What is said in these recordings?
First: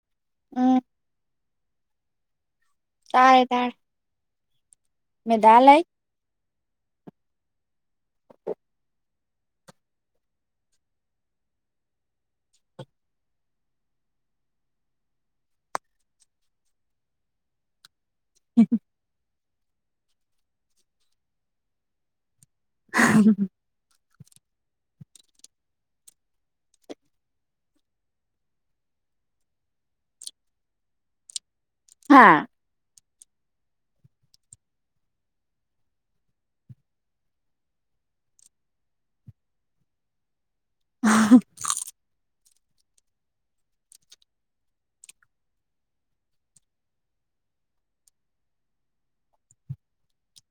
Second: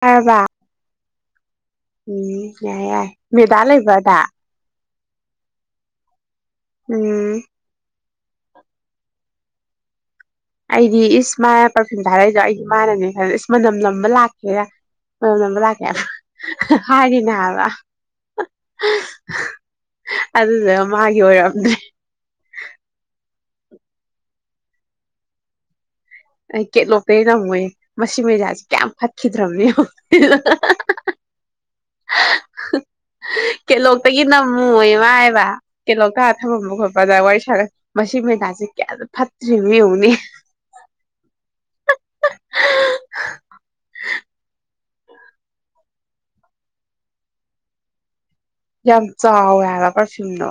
ꯇꯥꯔꯕ ꯎꯝ ꯎꯝ ꯌꯥꯏ ꯌꯥꯏ ꯇꯥꯔꯦ ꯃꯦꯗꯥ ꯇꯥꯔꯦ ꯂꯩꯕꯔ ꯑꯗꯥ ꯃꯦꯗꯥ ꯂꯩꯥ ꯎꯝ ꯑꯩꯗꯤ ꯏꯁ ꯃꯥꯅ ꯄꯔꯐ꯭ꯌꯨꯝ ꯊꯥꯔꯛꯏꯗꯣ ꯑꯩꯗꯤ ꯃꯥꯅꯅꯦ ꯈꯜ ꯏꯁ ꯃꯅꯝ ꯅꯝꯕ ꯂꯥꯛꯀꯦꯔꯥ ꯃꯅꯝ ꯅꯝꯕ ꯂꯥꯛꯀꯦꯔꯥ ꯍꯥꯏꯔꯤꯅꯦ ꯍꯥꯏꯕ ꯑꯗꯨꯗꯨꯒ ꯃꯥꯒꯤ ꯑꯣꯏꯔꯝꯗꯦ ꯎꯝꯝ ꯑꯩ ꯀꯦꯠꯂꯣꯛꯇꯩ ꯅꯝꯃꯣꯏꯌꯦ ꯃꯁꯤ ꯃꯦꯗꯥꯁꯤ ꯀꯌꯥꯝ ꯐꯠꯈꯔꯤꯗ꯭ꯔꯕꯅꯣ ꯌꯦꯡꯑꯣ ꯍꯥꯥ ꯀꯦꯂꯣꯛꯇꯒꯤ ꯅꯝꯃꯨꯣꯏꯑꯦ ꯃꯥꯍꯥꯏꯕ ꯀꯦꯂꯣꯛꯇ ꯑꯥ ꯊꯝꯃꯝꯕ ꯈꯣꯠꯄꯗ ꯋꯥꯔꯤ ꯁꯥꯔ ꯃꯁꯤ ꯃꯦꯗꯥꯁꯤ ꯀꯌꯥꯗ ꯐꯠꯇ꯭ꯔꯤꯅꯣ ꯌꯦꯡꯎꯅꯦ ꯑ [inaudible] ꯌꯥꯝ ꯆꯥꯎꯋꯦ ꯍꯥꯏꯕ ꯄꯔꯐ꯭ꯌꯨꯝꯗꯣ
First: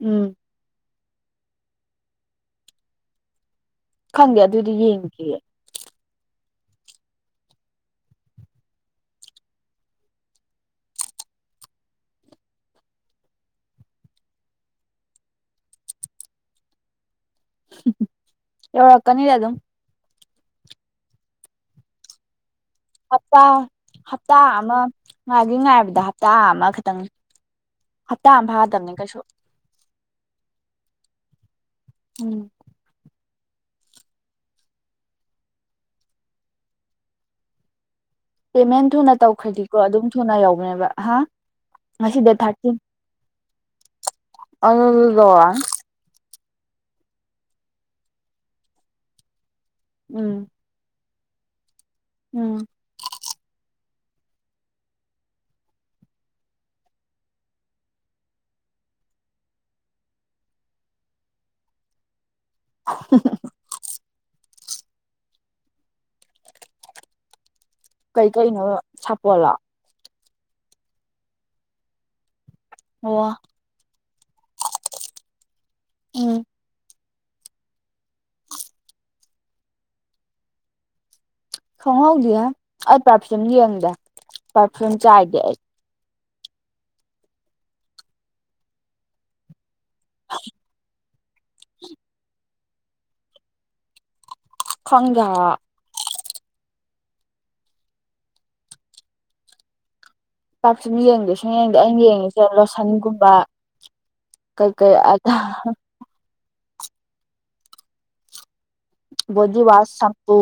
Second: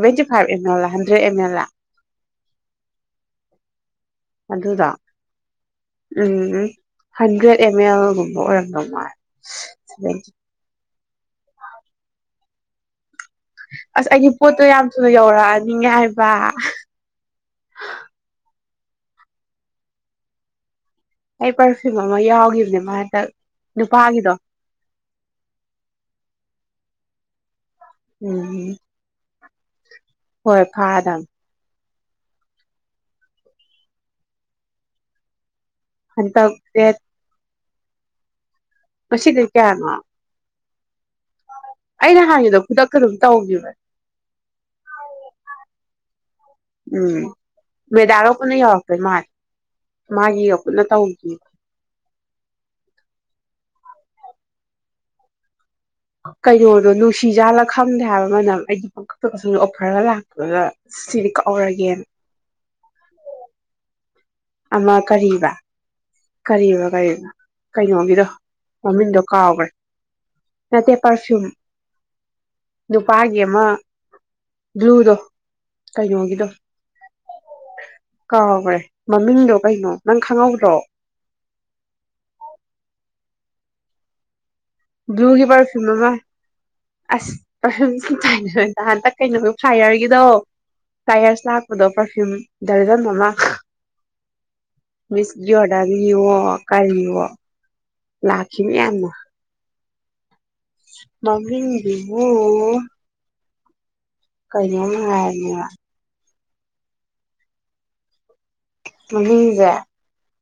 ꯎꯝ ꯑꯦꯝ ꯑꯦꯜ ꯂꯥ [unintelligible] ꯈꯪꯗꯦ ꯑꯗꯨꯗꯤ ꯑꯗꯨꯗꯣ ꯌꯦꯡꯗꯔꯤꯌꯦ ꯎꯝ ꯍꯟꯗ꯭ꯔꯦꯠ ꯑꯦꯝ ꯑꯦꯜ ꯒꯨꯝꯕ ꯑꯣꯏꯔꯝꯗꯧ ꯃꯥꯜꯂꯦ ꯑꯁ ꯑꯩꯒꯤ ꯄꯣꯠꯇꯣ ꯌꯥꯝ ꯊꯨꯅ ꯌꯧꯔꯛꯑꯅꯤꯉꯦ ꯍꯥꯏꯕ ꯑꯑ ꯀꯔꯤ ꯑꯗꯨꯝ ꯑꯩ ꯄ꯭ꯔꯐꯨꯝ ꯑꯃ ꯌꯥꯎꯈꯤꯕꯅꯦ ꯃꯥ ꯍꯟꯗꯛ ꯍꯞꯇꯥ ꯅꯨꯄꯥꯒꯤꯗꯣ ꯍꯞꯇꯥ ꯑꯃ ꯉꯥꯏꯒꯤ ꯉꯥꯏꯕꯗ ꯍꯞꯇꯥ ꯑꯃꯈ ꯇꯪ ꯍꯞꯇꯥ ꯑꯃ ꯎꯝ ꯐꯥꯗꯕꯅꯦ ꯀꯩꯁꯨ ꯍꯣꯏ ꯐꯥꯗꯃꯦ ꯎꯝ ꯍꯟꯗꯛ ꯗꯦꯠ ꯄꯦꯃꯦꯟ ꯊꯨꯅ ꯉꯁꯤꯗꯩ ꯇꯧꯈ꯭ꯔꯗꯤꯀꯣ ꯀꯌꯥꯅꯣ ꯑꯗꯨꯝ ꯊꯨꯅ ꯌꯥꯎ [unintelligible] ꯍꯥ ꯉꯁꯤ ꯑꯩꯅ ꯗꯦꯠ ꯍꯥꯟꯒꯤꯗꯣ ꯊꯥꯔꯇꯤꯟ ꯈꯨꯗꯛꯇ ꯑꯗꯨꯝ ꯇꯧꯒꯤꯕꯅꯦ ꯑꯗꯨꯗꯤ ꯌꯧꯔꯛꯂꯅꯤ ꯎꯝ ꯃꯦꯗꯥꯔꯣ ꯄꯨꯅ ꯌꯥꯎꯔꯛꯇꯧ ꯃꯜꯂꯤ ꯎꯝ ꯃꯥꯒꯤꯒ ꯄꯨꯅ ꯇꯧ [unintelligible] ꯎꯝ ꯀꯩꯅꯣꯗꯣ ꯅꯨꯡꯁꯤꯖꯥꯜꯂ ꯈꯪꯗꯦ ꯍꯥꯏꯕ ꯃꯅꯝ ꯑꯩꯗꯤ ꯄꯪꯀꯛꯇ ꯀꯛꯅꯤꯡꯉꯤ ꯑꯣꯐꯔꯒ ꯂꯥꯛꯄꯒ ꯁꯤꯗꯤ ꯀꯛꯍꯧꯔꯒꯦꯅ [unintelligible] ꯑꯃ ꯀꯔꯤꯕ ꯀꯔꯤꯕ ꯀꯔꯤꯕ ꯀꯩꯅꯣꯒꯤꯗꯣ ꯀꯩ ꯀꯩꯅꯣ ꯃꯃꯤꯡꯗꯣ ꯁꯥꯄꯣꯜꯂꯣ ꯀꯥꯎꯈ꯭ꯔꯦ ꯅꯠꯇꯦ ꯄꯔꯐ꯭ꯌꯨꯝ ꯑꯣ ꯅꯨꯄꯥꯒꯤ ꯑꯃ ꯕ꯭ꯂꯨꯗꯣ ꯎꯝ ꯀꯩꯅꯣꯒꯤꯗꯣ ꯀꯥꯎꯈꯔꯦ ꯃꯃꯤꯡꯗꯣ ꯀꯩꯅꯣ ꯅꯪ ꯈꯪꯍꯧꯗ꯭ꯔꯣ ꯈꯪ ꯍꯧꯗꯤꯌꯦ ꯑꯩ ꯄ꯭ꯔꯐꯤꯝ ꯌꯦꯡꯗꯦ ꯄꯔꯐ꯭ꯌꯨꯝ ꯆꯥꯏꯗꯦ ꯕ꯭ꯂꯨꯒꯤ ꯑꯩ ꯄ꯭ꯔꯐꯤꯝ ꯂꯣ ꯑꯁ ꯄ꯭ꯔꯕꯐꯤꯝ ꯍꯟꯇꯛ ꯀꯩꯅꯣ ꯍꯥꯏ ꯌꯥꯔꯒꯤꯗꯣ ꯇꯥꯏꯌꯔꯁ ꯂꯥꯛꯄꯗꯣ ꯄꯔꯐ꯭ꯌꯨꯝ ꯗꯔꯖꯟ ꯑꯃ ꯈꯪꯗꯦ ꯃꯤꯁ ꯍꯥꯏꯕ ꯖꯤꯌꯣꯗꯔꯅꯤ ꯌꯦꯡꯉꯣ ꯑꯣ ꯀꯔꯤꯔꯣ ꯂꯥꯛꯈꯤꯕꯅꯤ ꯌꯥꯝꯅ ꯄ꯭ꯔꯐꯤꯝ ꯌꯦꯡꯗꯦ ꯁꯨ ꯌꯦꯡ ꯌꯦꯡꯗꯦ ꯑꯩꯅ ꯃꯃꯤꯡꯗꯨꯕꯨ ꯌꯦꯡꯉꯤꯁꯦ ꯂꯣꯁꯟꯒꯨꯝꯕ ꯀꯩ ꯀꯩꯅꯣꯝ ꯀꯩ ꯑꯇꯥ ꯍꯥꯏꯕꯅꯦꯕ ꯕꯣꯗꯤ ꯃꯃꯤꯡꯁꯦ ꯋꯥꯁ ꯁꯝꯄꯨ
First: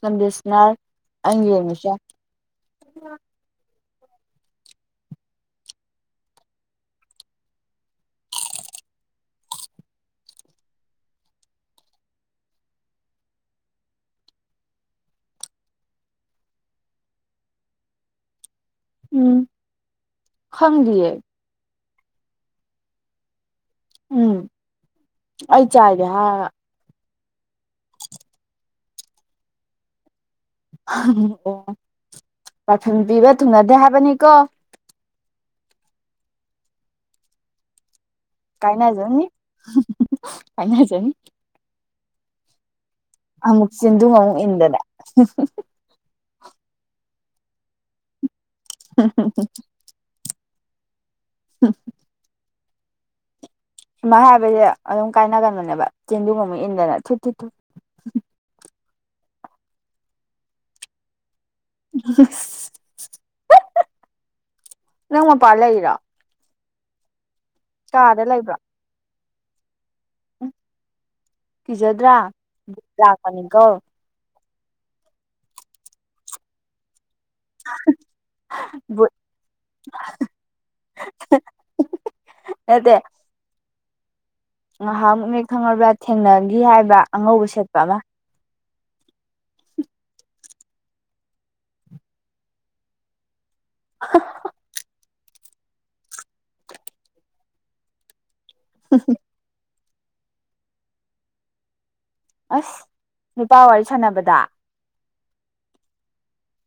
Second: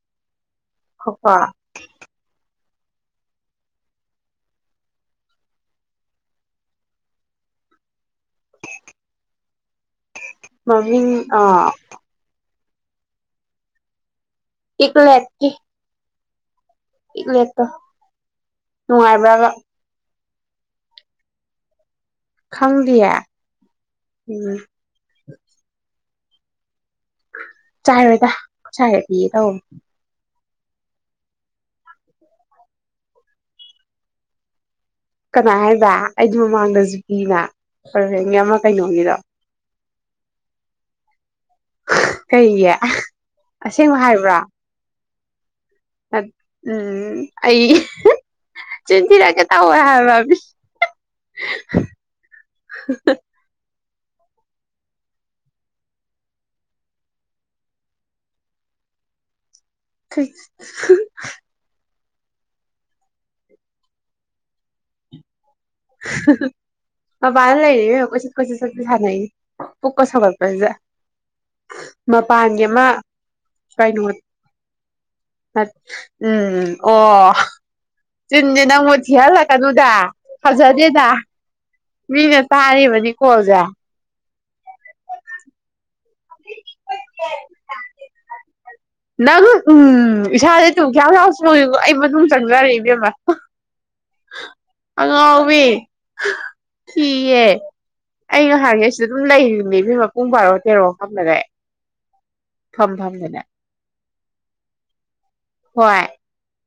ꯀꯟꯗꯤꯁ ꯌꯥꯔꯦ ꯈꯣꯀꯣ ꯑꯩꯅ ꯌꯣꯟꯒꯦꯁꯨ ꯌꯥꯏ [unintelligible] ꯃꯃꯤꯡ ꯑꯥ ꯏꯄꯂꯦꯠꯀꯤ ꯏꯒꯂꯦꯇꯣ ꯎꯝ ꯅꯨꯡꯉꯥꯏꯕ꯭ꯔꯥꯕ ꯈꯪꯗꯤꯌꯦ ꯈꯪꯗꯤꯌꯦ ꯎꯝ ꯑꯩ ꯆꯥꯏ ꯌꯥꯍꯥ ꯆꯥꯏꯔꯣꯏꯗ ꯆꯥꯏꯔꯗꯤꯅ ꯇꯧ ꯎꯝ ꯑꯣ ꯄꯔꯐ꯭ꯌꯨꯝ ꯄꯤꯕ ꯊꯨꯅꯗꯦ ꯍꯥꯏꯕꯅꯤꯀꯣ ꯀꯅꯥ ꯍꯥꯏꯕ ꯑꯩꯗꯤ ꯃꯃꯥꯡꯗꯁꯨ ꯄꯤꯅ ꯐꯔ ꯑꯃ ꯀꯩꯅꯣꯒꯤꯔꯣ ꯀꯥꯏꯅ ꯖꯅꯤ ꯀꯩꯒꯤ ꯑꯃꯨꯛ ꯆꯤꯟꯗꯨꯨꯡ ꯑꯃꯨꯛ ꯏꯟꯗꯅ [unintelligible] ꯑ ꯎꯝ ꯑꯩ ꯆꯤꯟꯊꯤꯔꯀꯦ ꯇꯧꯋꯦ ꯍꯥꯏꯕ ꯃꯤ ꯍ [unintelligible] ꯁꯨꯃꯥꯏꯅ ꯍꯥꯏꯕꯁꯦ ꯑꯗꯨꯝ ꯀꯥꯏꯅꯒꯟꯕꯅꯦꯕ ꯆꯦꯟꯗꯨ ꯑꯃꯨꯛ ꯏꯟꯗꯅ ꯊꯨ ꯊꯨ ꯊꯨ ꯊꯨꯏ ꯅꯪ ꯄꯥꯟ ꯂꯩꯔꯤꯔꯣ ꯃꯄꯥꯟꯅ ꯂꯩꯔꯤ ꯏꯕꯦꯝꯃ ꯀꯥꯗ ꯀꯣꯏꯆꯠ ꯂꯩꯕ꯭ꯔꯣ ꯀꯣꯏꯆꯠ ꯆꯠꯄꯤ ꯁꯥꯅꯩꯅꯤ ꯄꯨꯛꯀ ꯎꯝ ꯁꯥꯎꯒꯠꯄꯖꯤꯗ ꯀꯤꯖꯗ꯭ꯔꯥ ꯚꯨꯠ ꯂꯥꯛꯄꯅꯤꯀꯣ ꯀꯩꯅꯣ ꯎꯝ ꯑꯣ ꯆꯤꯟꯖꯦ ꯅꯪꯕꯨ ꯕꯨꯠ ꯊꯤꯍꯜꯂꯛꯀꯅꯨꯗ ꯐꯖꯗꯦꯗ ꯃꯤꯅ ꯇꯥꯔꯤꯕꯅꯤ ꯀꯣꯜꯖꯦ ꯉꯍꯥꯟꯃꯨꯛꯅꯦ ꯈꯪꯉꯕ꯭ꯔꯥ ꯊꯦꯡꯅꯈꯤ ꯍꯥꯏꯕ ꯑꯉꯧꯕ ꯁꯦꯠꯄ ꯑꯃ ꯅꯪ ꯎꯝ ꯏꯁꯥꯥꯁꯦ ꯇꯨ ꯈꯌꯥꯎ ꯈꯌꯥꯎ ꯆꯣꯡꯉꯤꯀꯣ ꯑꯩ ꯃꯅꯨꯡ ꯆꯪꯖꯔꯦ ꯏꯕꯦꯝꯃ ꯍꯥꯍꯥ ꯑꯉꯥꯎꯕꯤ ꯀꯤꯌꯦ ꯑꯩ ꯉꯍꯥꯟꯒꯩ ꯁꯤꯗ ꯑꯗꯨꯝ ꯂꯩꯔꯤꯅꯦ ꯏꯕꯦꯝꯃ ꯄꯨꯡ ꯕꯥꯔꯣ ꯇꯦꯔꯣ ꯈꯪꯗꯒꯩ ꯑꯁ ꯅꯨꯄꯥ ꯋꯥꯔꯤ ꯁꯟꯅꯕ ꯗ ꯍꯣꯏ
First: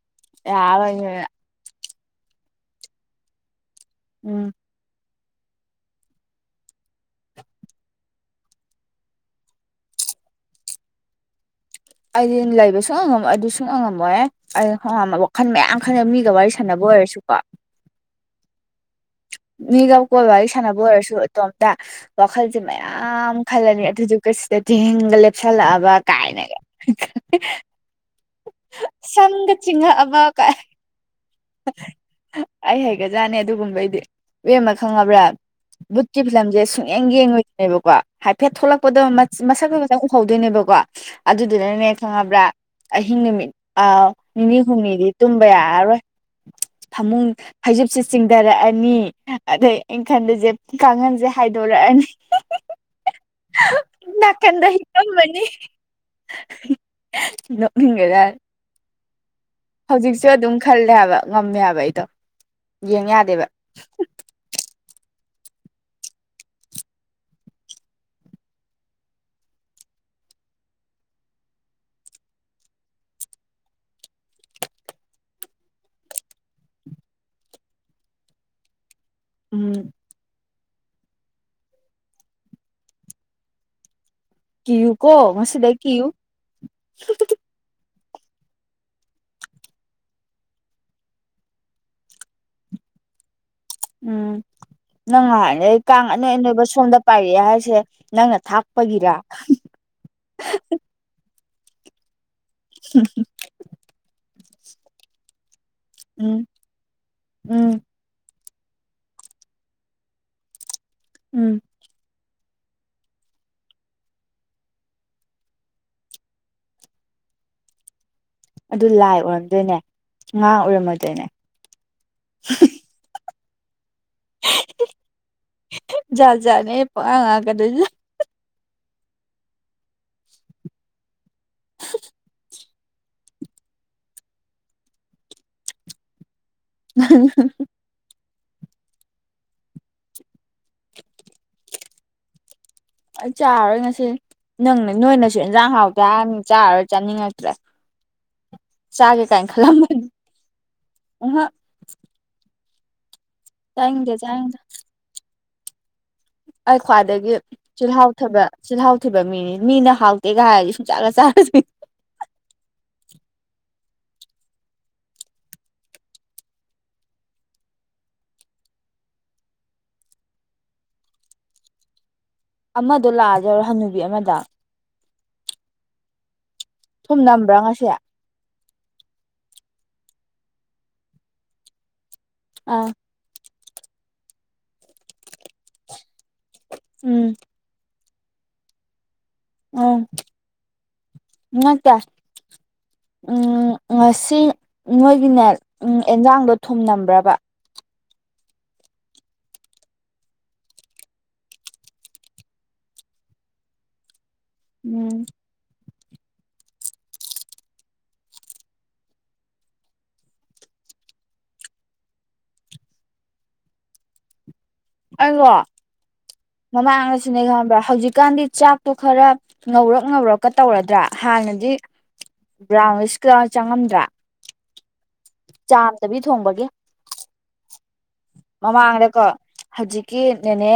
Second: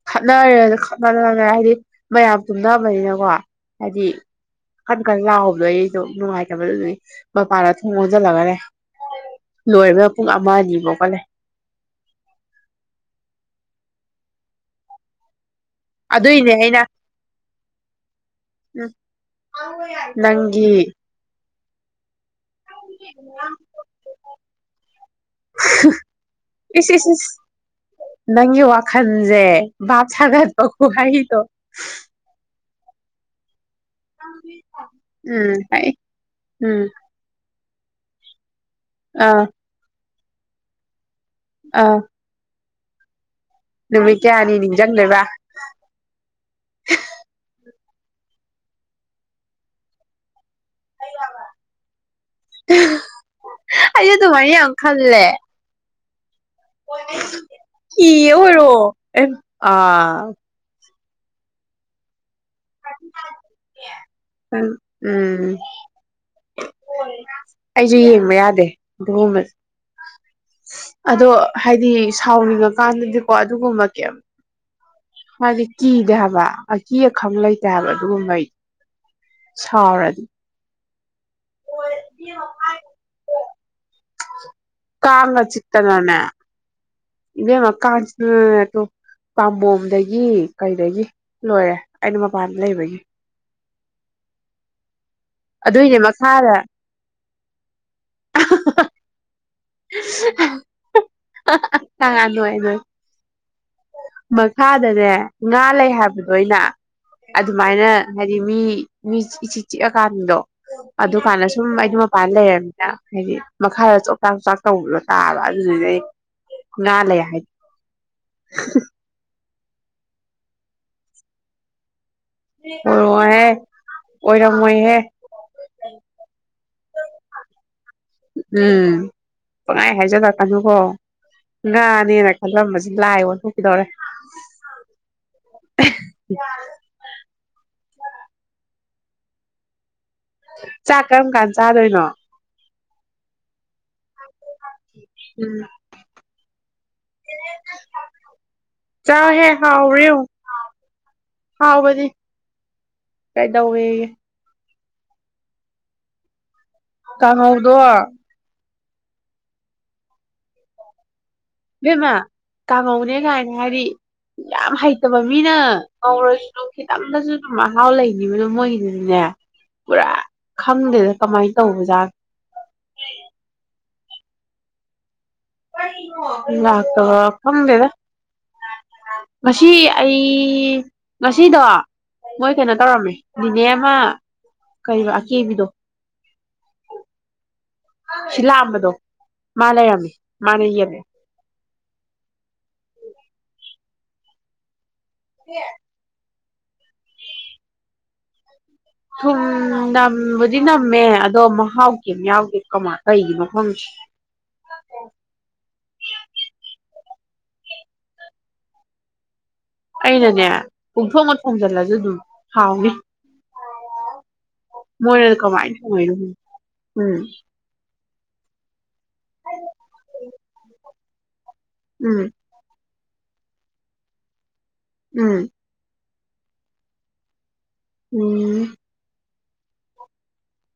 ꯈꯠꯅꯔꯦ ꯌꯥꯔꯣꯏꯅꯦ ꯈꯠꯅꯔꯦ ꯍꯥꯏꯗꯤ ꯃꯌꯥꯝ ꯇꯨꯝꯅꯕꯅꯤꯅꯀꯣ ꯍꯥꯏꯗꯤ ꯎꯝ [unintelligible] ꯂꯥꯎꯕꯗꯣ ꯑꯩꯗꯣ ꯅꯨꯡꯉꯥꯏꯇꯕꯗꯨꯗꯤ ꯃꯄꯥꯟꯗ ꯊꯣꯡ ꯂꯣꯟꯟꯖꯤꯜꯂꯒ ꯂꯩ ꯂꯣꯏꯔꯦ ꯏꯕꯦꯝꯃ ꯄꯨꯡ ꯑꯃ ꯑꯅꯤ ꯐꯥꯎꯀ ꯂꯩ ꯑꯩꯗꯤ ꯂꯩꯕ ꯁꯨꯡ ꯑꯉꯝꯃꯣꯏ ꯑꯗꯨ ꯁꯨꯡ ꯑꯉꯝ ꯉꯝꯃꯣꯏ ꯉꯝꯃꯣꯏꯍꯦ [unintelligible] ꯋꯥꯈꯜ ꯃꯌꯥꯝ ꯈꯜꯂꯦ ꯃꯤꯒ ꯋꯥꯔꯤ ꯑꯗꯨꯏꯅꯦ ꯑꯩꯅ ꯁꯥꯟꯅꯕ ꯑꯣꯏꯔꯁꯨꯀꯣ ꯎꯝ ꯃꯤꯒ ꯀꯣꯜ ꯋꯔꯤ ꯅꯪꯒꯤ ꯁꯥꯟꯅꯕ ꯑꯣꯏꯔꯁꯨ ꯏꯇꯣꯝ ꯗꯥ ꯋꯥꯈꯜꯁꯦ ꯃꯌꯥꯝ ꯈꯜꯂꯅꯤ ꯑꯗꯨꯗꯨꯒ ꯁꯤꯗ ꯊꯦꯡꯒ ꯂꯦꯞꯁꯜꯂꯛ ꯑꯕ ꯀꯥꯏꯅ ꯏꯁ ꯏꯁ ꯏꯁ ꯅꯪꯒꯤ ꯋꯥꯈꯜꯁꯦ ꯁꯝꯒ ꯆꯤꯡꯉꯛ ꯚꯥꯞ ꯑꯕ ꯀꯥꯏ ꯁꯥꯒꯠꯄ ꯈꯨꯍꯩꯗꯣ ꯑꯩ ꯍꯩꯒꯗꯅꯦ ꯑꯗꯨ ꯒꯨꯝꯕꯩ ꯏꯕꯦꯝꯃ ꯈꯪꯉꯕ꯭ꯔꯥ ꯎꯝ ꯍꯥꯏ ꯕꯨꯠꯀꯤ ꯐꯤꯂꯝꯁꯦ ꯎꯝ ꯁꯨꯡꯌꯦꯡ ꯌꯦꯡꯉꯣꯏ ꯅꯕꯀꯣ ꯍꯥꯏꯐꯦꯠ ꯊꯣꯛꯂꯛꯄ ꯕꯨꯠꯇꯣ ꯑꯥ ꯃꯁꯛ ꯀ ꯎꯍꯧ ꯗꯣꯏꯅꯦ ꯕꯀꯣ ꯑꯗꯨ ꯗꯨꯅꯅꯦ ꯑꯥ ꯈꯪꯉꯕ꯭ꯔꯥ ꯑꯍꯤꯡ ꯅꯨꯃꯤꯠ ꯑꯥ ꯅꯨꯃꯤꯠ ꯀꯌꯥꯅꯤ ꯅꯤꯅꯤ ꯍꯨꯝꯅꯤꯗꯤ ꯅꯤꯡꯁꯤꯡꯗꯣꯏꯕ ꯇꯨꯝꯕ ꯌꯥꯔꯔꯣꯏ ꯐꯃꯨꯡ ꯍꯩ ꯖꯨꯞꯁꯦ ꯆꯤꯡ ꯊꯔꯛ ꯑꯅꯤ ꯑꯗꯩ ꯑꯩ ꯈꯟ ꯗꯣꯏꯁꯦ ꯀꯥꯡꯈꯟꯁꯦ ꯍꯥꯏꯗꯣꯔꯛ ꯑꯅꯤ ꯑꯩꯁꯨ ꯑꯗꯨꯃꯥꯏꯅ ꯅꯥꯀꯟꯗ ꯌꯥꯝ ꯍꯤꯞ ꯄꯞ ꯈꯜꯂꯦ ꯃꯅꯤ ꯀꯤꯌꯦ ꯑꯦ ꯍꯧꯖꯤꯛꯁꯨ ꯑꯥ ꯑꯗꯨꯝ ꯈꯜꯂꯦ ꯍꯥꯏꯕ ꯉꯝꯃꯦ ꯍꯥꯏꯕ ꯑꯩꯗꯣ ꯌꯦꯡ ꯌꯥꯗꯦꯕ ꯎꯝ ꯑꯩꯁꯨ ꯌꯦꯡꯕ ꯌꯥꯗꯦ ꯑꯗꯨ ꯒꯨꯝꯕ ꯑꯗꯣ ꯍꯥꯏꯗꯤ ꯁꯥꯎꯅꯤꯡ ꯑ ꯀꯥꯟꯗꯗꯤꯀꯣ ꯑꯗꯨꯒꯨꯝꯕ ꯀꯦꯝ ꯍꯥꯏꯗꯤ ꯀꯤꯗꯦ ꯍꯥꯏꯕ ꯑꯀꯤ ꯑꯈꯪ ꯂꯩꯇꯦ ꯍꯥꯏꯕ ꯑꯗꯨꯒꯨꯝ ꯕꯩꯗꯤ ꯎꯝ ꯁꯥꯎꯔ ꯑꯣ [unintelligible] ꯀꯤꯌꯨꯀꯣ ꯀꯥꯡꯅ ꯉꯁꯤꯗꯩ ꯆꯤꯛꯇ ꯀꯤꯌꯨ ꯅꯅꯦ ꯏꯕꯦꯝꯃꯥ ꯀꯥꯡꯅ ꯆꯤꯛ ꯑ ꯇꯣ ꯄꯥꯝꯕꯣꯝꯗꯒꯤ ꯀꯩꯗꯒꯤ ꯂꯣꯏꯔꯦ ꯑꯩꯅ ꯃꯄꯥꯟꯗ ꯂꯩꯕꯒꯤ ꯎꯝ ꯅꯪ ꯉꯥꯏꯔꯤꯉꯩꯗ ꯑꯗꯨꯏꯅꯦ ꯀꯥꯡ ꯑꯅꯣꯏ ꯃꯈꯥꯗ ꯑꯅꯣꯏꯕ ꯁꯣꯝꯗ ꯄꯥꯏꯔꯤ ꯌꯥ ꯍꯥꯏꯁꯦ ꯅꯪꯅ ꯊꯥꯛꯄꯒꯤꯔ [unintelligible] ꯑ ꯍ ꯍꯝ [unintelligible] ꯃꯈꯥꯗꯅꯦ ꯉꯥ ꯂꯩ ꯍꯥꯏꯕꯗꯣ ꯎꯝ ꯑꯩꯅ ꯎꯝ ꯑꯗꯨꯃꯥꯏꯅ ꯍꯥꯏꯗꯤ ꯑꯗꯨꯗꯤ ꯃꯤ ꯃꯤ ꯏꯆꯤ ꯆꯤꯛꯑꯀꯥꯟꯗꯣ ꯑꯗꯨꯀꯥꯟꯗ ꯎꯝ ꯁꯨꯝ ꯑꯩꯗꯨ ꯃꯄꯥꯟ ꯂꯩꯔꯝ ꯍꯥꯏꯗꯤ ꯃꯈꯥꯗ ꯆꯣꯆꯥꯛ ꯆꯣꯆꯥꯛ ꯇꯧꯕꯗꯣ ꯇꯥꯕ ꯑꯗꯨꯗꯨꯗꯩ ꯉꯥ ꯂꯩ ꯍꯥꯏꯗꯤ ꯑꯗꯨ ꯂꯥꯢ ꯑꯣꯢꯔꯝ ꯑꯗꯨꯅꯦ ꯉꯥ ꯑꯣꯢꯔꯝꯃꯣꯢꯗꯣꯏꯅꯦ [unintelligible] ꯑꯣꯏꯔꯝꯃꯣꯏꯍꯦ ꯖꯥꯠ ꯖꯥꯠ ꯅꯦ ꯄꯉꯥꯡ ꯉꯥꯡꯉꯛꯀꯗꯣꯢꯁꯦ ꯎꯝ ꯄꯡꯍꯥꯏ ꯍꯥꯏꯖꯤꯜꯂꯛꯀꯅꯨꯀꯣ ꯉꯥꯅꯦꯅ ꯈꯜꯂꯝꯕꯁꯦ ꯂꯥꯏ ꯑꯣꯟꯊꯣꯛꯈꯤꯗꯧꯔꯦ ꯎꯍ ꯎꯍ ꯆꯥꯛ ꯀꯔꯝ ꯀꯥꯟ ꯆꯥꯗꯣꯏꯅꯣ ꯑꯩ ꯆꯥꯔꯔꯣꯏ ꯉꯁꯤ ꯅꯪ ꯅꯣꯏꯅꯁꯨ ꯎꯝ ꯏꯟꯖꯥꯡ ꯍꯥꯎꯇꯦ ꯍꯥꯏꯔꯃꯤꯅ ꯆꯥꯔꯔꯣꯏ ꯆꯥꯅꯤꯡꯉꯛꯇ꯭ꯔꯦ ꯆꯥꯒꯦ ꯆꯥꯎꯍꯦ ꯀꯥꯏꯅ ꯍꯥꯎꯔꯦ ꯈꯜꯂꯝꯕꯅꯤ ꯌꯦꯡꯉꯨ ꯍꯥꯎꯕꯅꯤ ꯀꯩꯗꯧꯋꯦꯒꯦ ꯆꯥꯅꯤꯡꯗꯦ ꯆꯥꯅꯤꯡꯗꯦ [inaudible] ꯑꯩ ꯈ꯭ꯋꯥꯏꯗꯒꯤ ꯀꯥꯡꯍꯧꯗꯣ ꯆꯤꯜꯍꯥꯎꯊꯤꯕ ꯆꯤꯜꯍꯥꯎꯊꯤꯕ ꯃꯤꯅꯤ ꯃꯤꯅ ꯍꯥꯎꯇꯦꯒ ꯍꯥꯏꯔꯗꯤ ꯁꯨꯡꯆꯥꯒ ꯆꯥꯢꯔꯣ ꯏꯕꯦꯝꯃꯥ ꯀꯡꯍꯧꯅꯤ ꯅꯦ ꯀꯥꯏꯅ ꯍꯥꯏꯗꯤ ꯌꯥꯝ ꯍꯩꯇꯕ ꯃꯤꯅ ꯀꯧꯔꯁꯨ ꯈꯤꯇꯪꯗꯁꯨ ꯑꯗꯨꯝ ꯃꯍꯥꯎ ꯂꯩꯅꯤꯕ ꯃꯣꯏꯒꯤꯗꯨꯗꯤꯅꯦ ꯄꯨꯔꯥ ꯈꯪꯗꯦꯗ ꯀꯃꯥꯏꯅ ꯇꯧꯕꯖꯥꯠ ꯑꯃꯗꯣ ꯂꯥꯛꯑ ꯆꯜꯂꯣ ꯍꯟꯅꯨꯕꯤ ꯑꯃꯗꯣ [unintelligible] ꯂꯥꯛꯄ ꯊꯨꯝ ꯅꯝꯕ꯭ꯔꯥ ꯉꯁꯤ ꯈꯪꯗꯦꯗ ꯉꯁꯤ ꯑꯩ ꯉꯁꯤꯗꯣ ꯃꯣꯏ ꯀꯩꯅꯣ ꯑꯥ ꯇꯧꯔꯝꯃꯦ ꯅꯤꯅꯦ ꯑꯃ ꯀꯔꯤꯕ ꯑꯀꯦꯕꯤꯗꯣ ꯎꯝ ꯁꯤ ꯂꯥꯛꯑꯝꯕꯗꯣ ꯃꯥ ꯎꯝ ꯂꯩꯔꯝꯃꯦ ꯃꯥꯅ ꯌꯦꯜꯂꯑꯦ ꯅꯠꯇꯦ ꯎꯝ ꯉꯁꯤ ꯃꯣꯏꯒꯤꯅꯦ ꯎꯝ ꯑꯦꯟꯖꯥꯡꯗꯣ ꯊꯨꯝꯅꯝꯕ꯭ꯔꯕ ꯊꯨꯝ ꯅꯝꯕꯨꯗꯤ ꯅꯝꯃꯦ ꯑꯗꯣ ꯃꯍꯥꯎ ꯀꯦꯝ ꯌꯥꯎꯗꯦ ꯀꯃꯥꯏ ꯀꯩꯒꯤꯅꯣ ꯈꯪꯗꯦ ꯎꯝ ꯑꯩꯅꯅꯦ ꯄꯣꯡꯊꯣꯡꯅ ꯊꯣꯡꯖꯤꯜꯂꯁꯨ ꯑꯗꯨꯝ ꯍꯥꯎꯅꯤ ꯃꯣꯏꯅ ꯑꯩꯔꯣ ꯀꯃꯥꯏꯅ ꯊꯣꯡꯉꯛꯏꯅꯣ ꯎꯝ ꯃꯃꯥꯡꯗꯁꯨꯅꯦ ꯈꯪꯕ꯭ꯔꯥ ꯍꯧꯖꯤꯛ ꯍꯧꯖꯤꯀꯥꯟꯗꯤ ꯆꯥꯛꯇꯣ ꯈꯔ ꯉꯧꯔꯛ ꯉꯧꯔꯛꯀ ꯇꯧꯔꯗ꯭ꯔꯥ ꯍꯥꯟꯅ ꯎꯝ ꯔꯥꯁ ꯆꯥ ꯆꯪꯉꯝꯗ꯭ꯔꯥ ꯎꯝ ꯊꯕꯤ ꯊꯣꯡꯕꯒꯤ ꯎꯝ ꯃꯃꯥꯡꯗꯀꯣ ꯍꯧꯖꯤꯛꯀꯤ ꯅꯦꯅꯦ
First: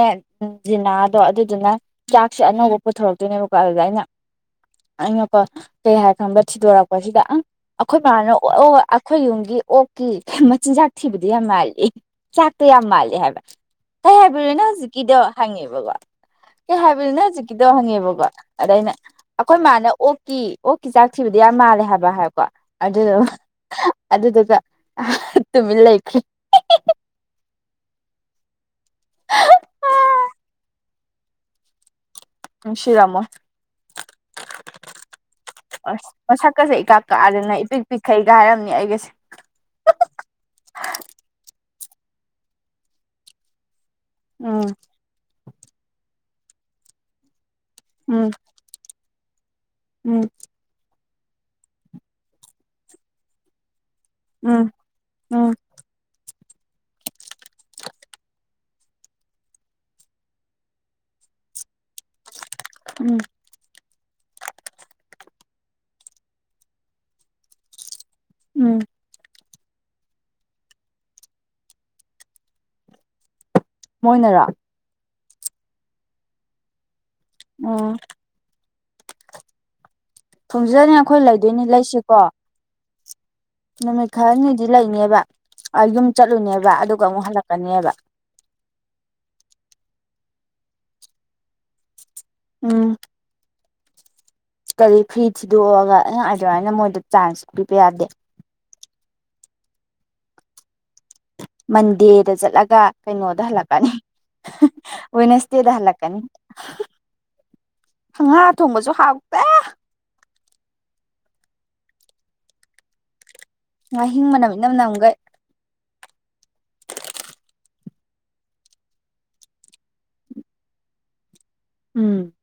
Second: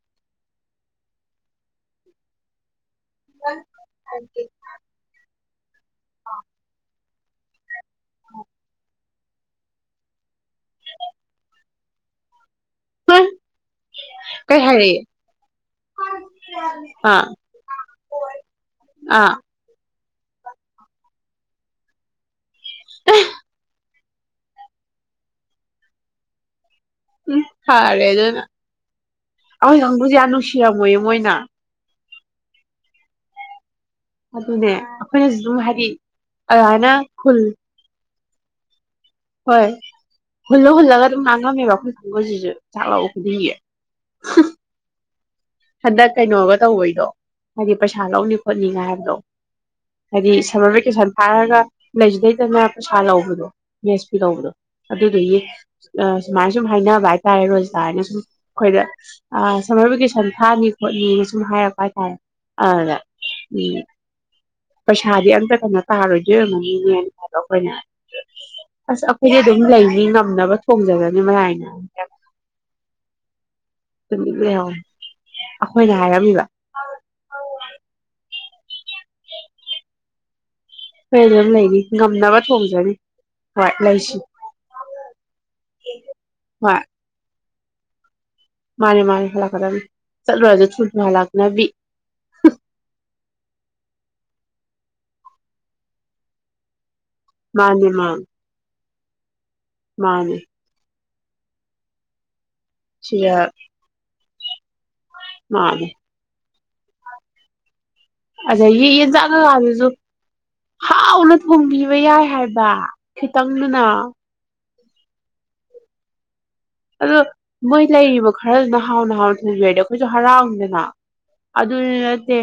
ꯖꯤꯅꯥꯗꯣ ꯑꯗꯨꯗꯨꯅ ꯆꯥꯛꯁꯦ ꯑꯅꯧꯕ ꯄꯨꯊꯣꯔꯛꯇꯣꯏꯅꯦꯕꯀꯣ ꯑꯗꯨꯗ ꯑꯩꯅ ꯑꯩꯅ [inaudible] ꯀꯩ ꯍꯥꯏ ꯈꯪꯕꯔꯥ ꯊꯤꯗꯣꯔꯛ ꯄꯁꯤꯗ ꯑꯪ ꯑꯩꯈꯣꯏ ꯕꯥꯅ ꯑꯩꯈꯣꯏ ꯌꯨꯝꯒꯤ ꯑꯣꯛꯀꯤ ꯃꯆꯤꯟꯖꯥꯛ ꯊꯤꯕꯗꯨ ꯌꯥꯝ ꯃꯥꯜꯂꯤ ꯆꯥꯛ ꯇ ꯌꯥꯝ ꯃꯥꯂꯦ ꯍꯣꯏ ꯍꯥꯏꯕ ꯀꯩ ꯍꯥꯏꯕꯅꯣ ꯅꯪ ꯍꯧꯖꯤꯛꯀꯤꯗꯣ ꯍꯪꯉꯦꯕꯀꯣ ꯀꯩ ꯍꯥꯏꯕꯅꯣ ꯅꯪ ꯑꯥ ꯍꯧꯖꯤꯛꯀꯤꯗꯣ ꯍꯪꯉꯦꯕꯀꯣ ꯑꯗ ꯑꯩꯅ ꯑꯥ ꯑꯩꯈꯣꯏ ꯃꯥꯅ ꯑꯣꯛ ꯀꯤ ꯑꯣꯀꯤ ꯆꯥꯛ ꯊꯤꯕꯗꯨ ꯌꯥꯝ ꯃꯥꯜꯂꯦ ꯍꯥꯏꯕ ꯍꯥꯏꯔꯛꯄ ꯑꯗꯨꯗ ꯑꯗꯨꯗꯨꯒ ꯑ ꯇꯨꯃꯤꯟꯂꯩꯈꯤ ꯎꯝ ꯐꯔꯦꯑꯗꯨꯅ [unintelligible] ꯅꯨꯡꯁꯤꯔꯝꯃꯣꯏ ꯃꯣꯏꯅ ꯅꯨꯡꯁꯤꯔꯝꯃꯣꯏ ꯑꯗꯨꯅꯦ ꯑꯩꯈꯣꯏꯅꯁꯨ ꯑꯗꯨꯝ ꯍꯥꯏꯗꯤ ꯑꯁ ꯑꯗꯨꯃꯥꯏꯅ ꯍꯨꯜ ꯐꯩꯒ ꯍꯥꯏꯔꯝꯅꯤ ꯑꯩꯒꯁꯦ ꯍꯣꯏ ꯍꯨꯜꯂ ꯍꯨꯜꯂꯒ ꯑꯗꯨꯝ ꯉꯥꯡꯉꯝꯃꯦꯕ ꯑꯩꯈꯣꯏ ꯀꯥꯡꯉꯨꯁꯤꯁꯨ ꯆꯥꯛ ꯂꯧꯕ ꯈꯨꯗꯤꯡꯒꯤ ꯎꯝ ꯍꯟꯗꯛ ꯀꯩꯅꯣꯒ ꯇꯧꯕꯩꯗꯣ ꯍꯥꯏꯗꯤ ꯄꯩꯁꯥ ꯎꯝ ꯂꯧꯅꯤ ꯈꯣꯠꯅꯤꯉꯥꯏ ꯍꯥꯏꯕꯗꯣ ꯎꯝ ꯍꯥꯏꯗꯤ ꯁꯝꯃꯔ ꯚꯦꯀꯦꯁꯟ ꯍꯥꯏꯔꯒ ꯂꯩꯖꯨꯂꯩꯇꯅ ꯄꯩꯁꯥ ꯂꯧꯕꯗꯣ ꯃꯦꯁ ꯐꯤ ꯂꯧꯕꯗꯣ ꯎꯝ ꯑꯗꯨꯗꯨꯒꯤ ꯎꯝ ꯑ ꯁꯨꯃꯥꯏꯅ ꯁꯨꯝ ꯍꯥꯏꯅꯕ ꯍꯥꯏꯇꯥꯔꯦ ꯔꯣꯖꯤꯇꯥ ꯍꯥꯏꯅ ꯁꯨꯝ ꯑꯩꯈꯣꯏꯗ ꯑ ꯁꯝꯃꯔ ꯚꯦꯀꯦꯁꯟ ꯊꯥꯅꯤ ꯈꯣꯠꯅꯤ ꯁꯨꯝ ꯍꯥꯏꯔꯛꯄ ꯍꯥꯏꯇꯔꯦ ꯑꯗ ꯎꯝ ꯎꯝ ꯄꯩꯁꯥꯗꯤ ꯑꯝꯇ ꯀꯩꯅ ꯇꯥꯔꯣꯏꯗꯣꯢ ꯑꯣꯏꯔꯃꯅꯤꯅꯦꯅ ꯍꯥꯏꯕ ꯑꯈꯣꯏꯅ ꯎꯝ ꯑꯁ ꯑꯩꯈꯣꯏꯖꯤ ꯑꯗꯨꯝ ꯂꯩꯅꯤ ꯉꯝꯅꯕ ꯊꯣꯡꯖꯔꯅꯤ ꯃꯌꯥꯏꯅ ꯃꯣꯏꯅꯔꯣ [unintelligible] ꯑꯈꯣꯏꯅ ꯍꯥꯏꯔꯝꯃꯤꯕ ꯑꯣ ꯊꯣꯡꯖꯅꯤ ꯑꯩꯈꯣꯏ ꯐꯔꯤ ꯑꯗꯨꯝ ꯂꯩꯗꯣꯏꯅꯤ ꯂꯩꯅꯤ ꯂꯩꯁꯤꯀꯣ ꯉꯝꯅꯕ ꯊꯣꯡꯖꯔꯤ ꯅꯨꯃꯤꯠ ꯈꯔꯅꯤꯗꯤ ꯂꯩꯅꯦꯕ ꯑꯌꯨꯝ ꯆꯠꯂꯨꯅꯦꯕ ꯑꯗꯨꯒ ꯑꯃꯨꯛ ꯍꯜꯂꯛ ꯀꯅꯦꯕ ꯃꯥꯅꯤ ꯃꯥꯅꯤ ꯍꯜꯂꯛꯀꯗꯕꯅꯤ ꯆꯠꯂꯨꯔꯁꯨ ꯊꯨꯅ ꯍꯜꯂꯛꯅꯕꯤ ꯎꯝ ꯀꯔꯤ ꯐ꯭ꯔꯤ ꯊꯤꯗꯣꯛꯑꯒ ꯑꯗꯨꯃꯥꯏꯅ ꯃꯣꯏꯗ ꯆꯥꯟꯁ ꯄꯤꯕ ꯃꯥꯅꯦ ꯌꯥꯗꯦ ꯃꯥꯅꯦ ꯃꯥꯅꯦ ꯃꯟꯗꯦꯗ ꯖꯂꯛ ꯗ ꯀꯩꯅꯣꯗ ꯁꯤꯗ ꯍꯜꯂꯛꯀꯅꯤ ꯍ ꯋꯦꯅꯁꯗꯦꯗ ꯃꯥꯅꯦ ꯍꯜꯂꯛꯀꯅꯤ ꯍꯪꯍꯥ ꯊꯣꯡꯕꯁꯨ ꯑꯖꯏ ꯌꯦꯟꯆꯥꯛꯅ ꯍꯥꯎꯇꯦ ꯂꯥꯜꯂꯁꯨ ꯍꯥꯎꯅ ꯊꯣꯡꯕꯤꯕ ꯌꯥꯏ ꯍꯥꯏꯕ ꯇꯪꯗꯨꯅ ꯉꯥꯍꯤꯡ ꯃꯅꯝ ꯏꯅꯝ ꯅꯝꯒꯩ ꯑꯗꯣ ꯃꯣꯏ ꯂꯩꯔꯤꯕ ꯈꯔꯗꯨꯅ ꯍꯥꯎꯅ ꯍꯥꯎꯅ ꯊꯣꯡꯕꯤꯔꯗꯤ ꯑꯈꯣꯏꯁꯨ ꯍꯔꯥꯎꯅꯤꯗꯅ ꯑꯗꯨꯖꯨ ꯎꯝ ꯅꯠꯇꯦ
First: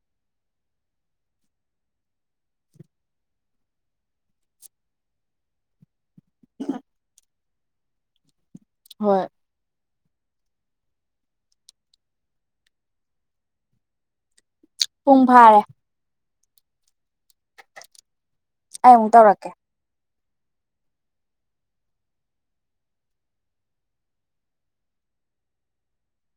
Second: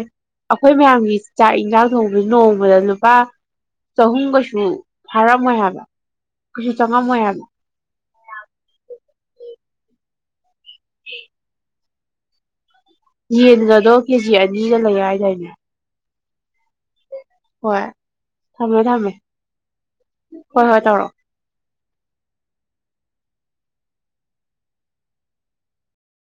ꯑꯈꯣꯏ ꯃꯌꯥꯝꯒꯤ ꯆꯥꯛ ꯌꯦꯟꯖꯥꯡ ꯊꯣꯡꯕꯗ ꯅꯣꯡꯃꯒꯤ ꯂꯨꯄꯥ ꯆꯍꯨꯝ ꯀꯩꯁꯨ ꯐꯥꯔꯝꯃꯣꯏ ꯍꯥꯏꯕ ꯀꯩꯁꯨ ꯆꯪꯉꯝꯃꯣꯏ ꯍꯥꯏꯕ ꯌꯥꯝ ꯍꯣꯏ ꯍꯦ ꯌꯦꯟꯒꯗꯣ ꯀꯖꯤ ꯑ ꯅꯤꯒ ꯂꯩ ꯄꯨꯡ ꯍꯥꯏꯗꯥꯏꯅꯦ ꯐꯥꯔꯦ ꯍꯣꯏ ꯊꯝꯃꯦ ꯑꯩ ꯊꯝꯃꯦ ꯑꯃꯨꯛ ꯇꯧꯔꯛꯀꯦ ꯍꯣꯏ ꯍ ꯇꯧꯔꯣꯑꯣ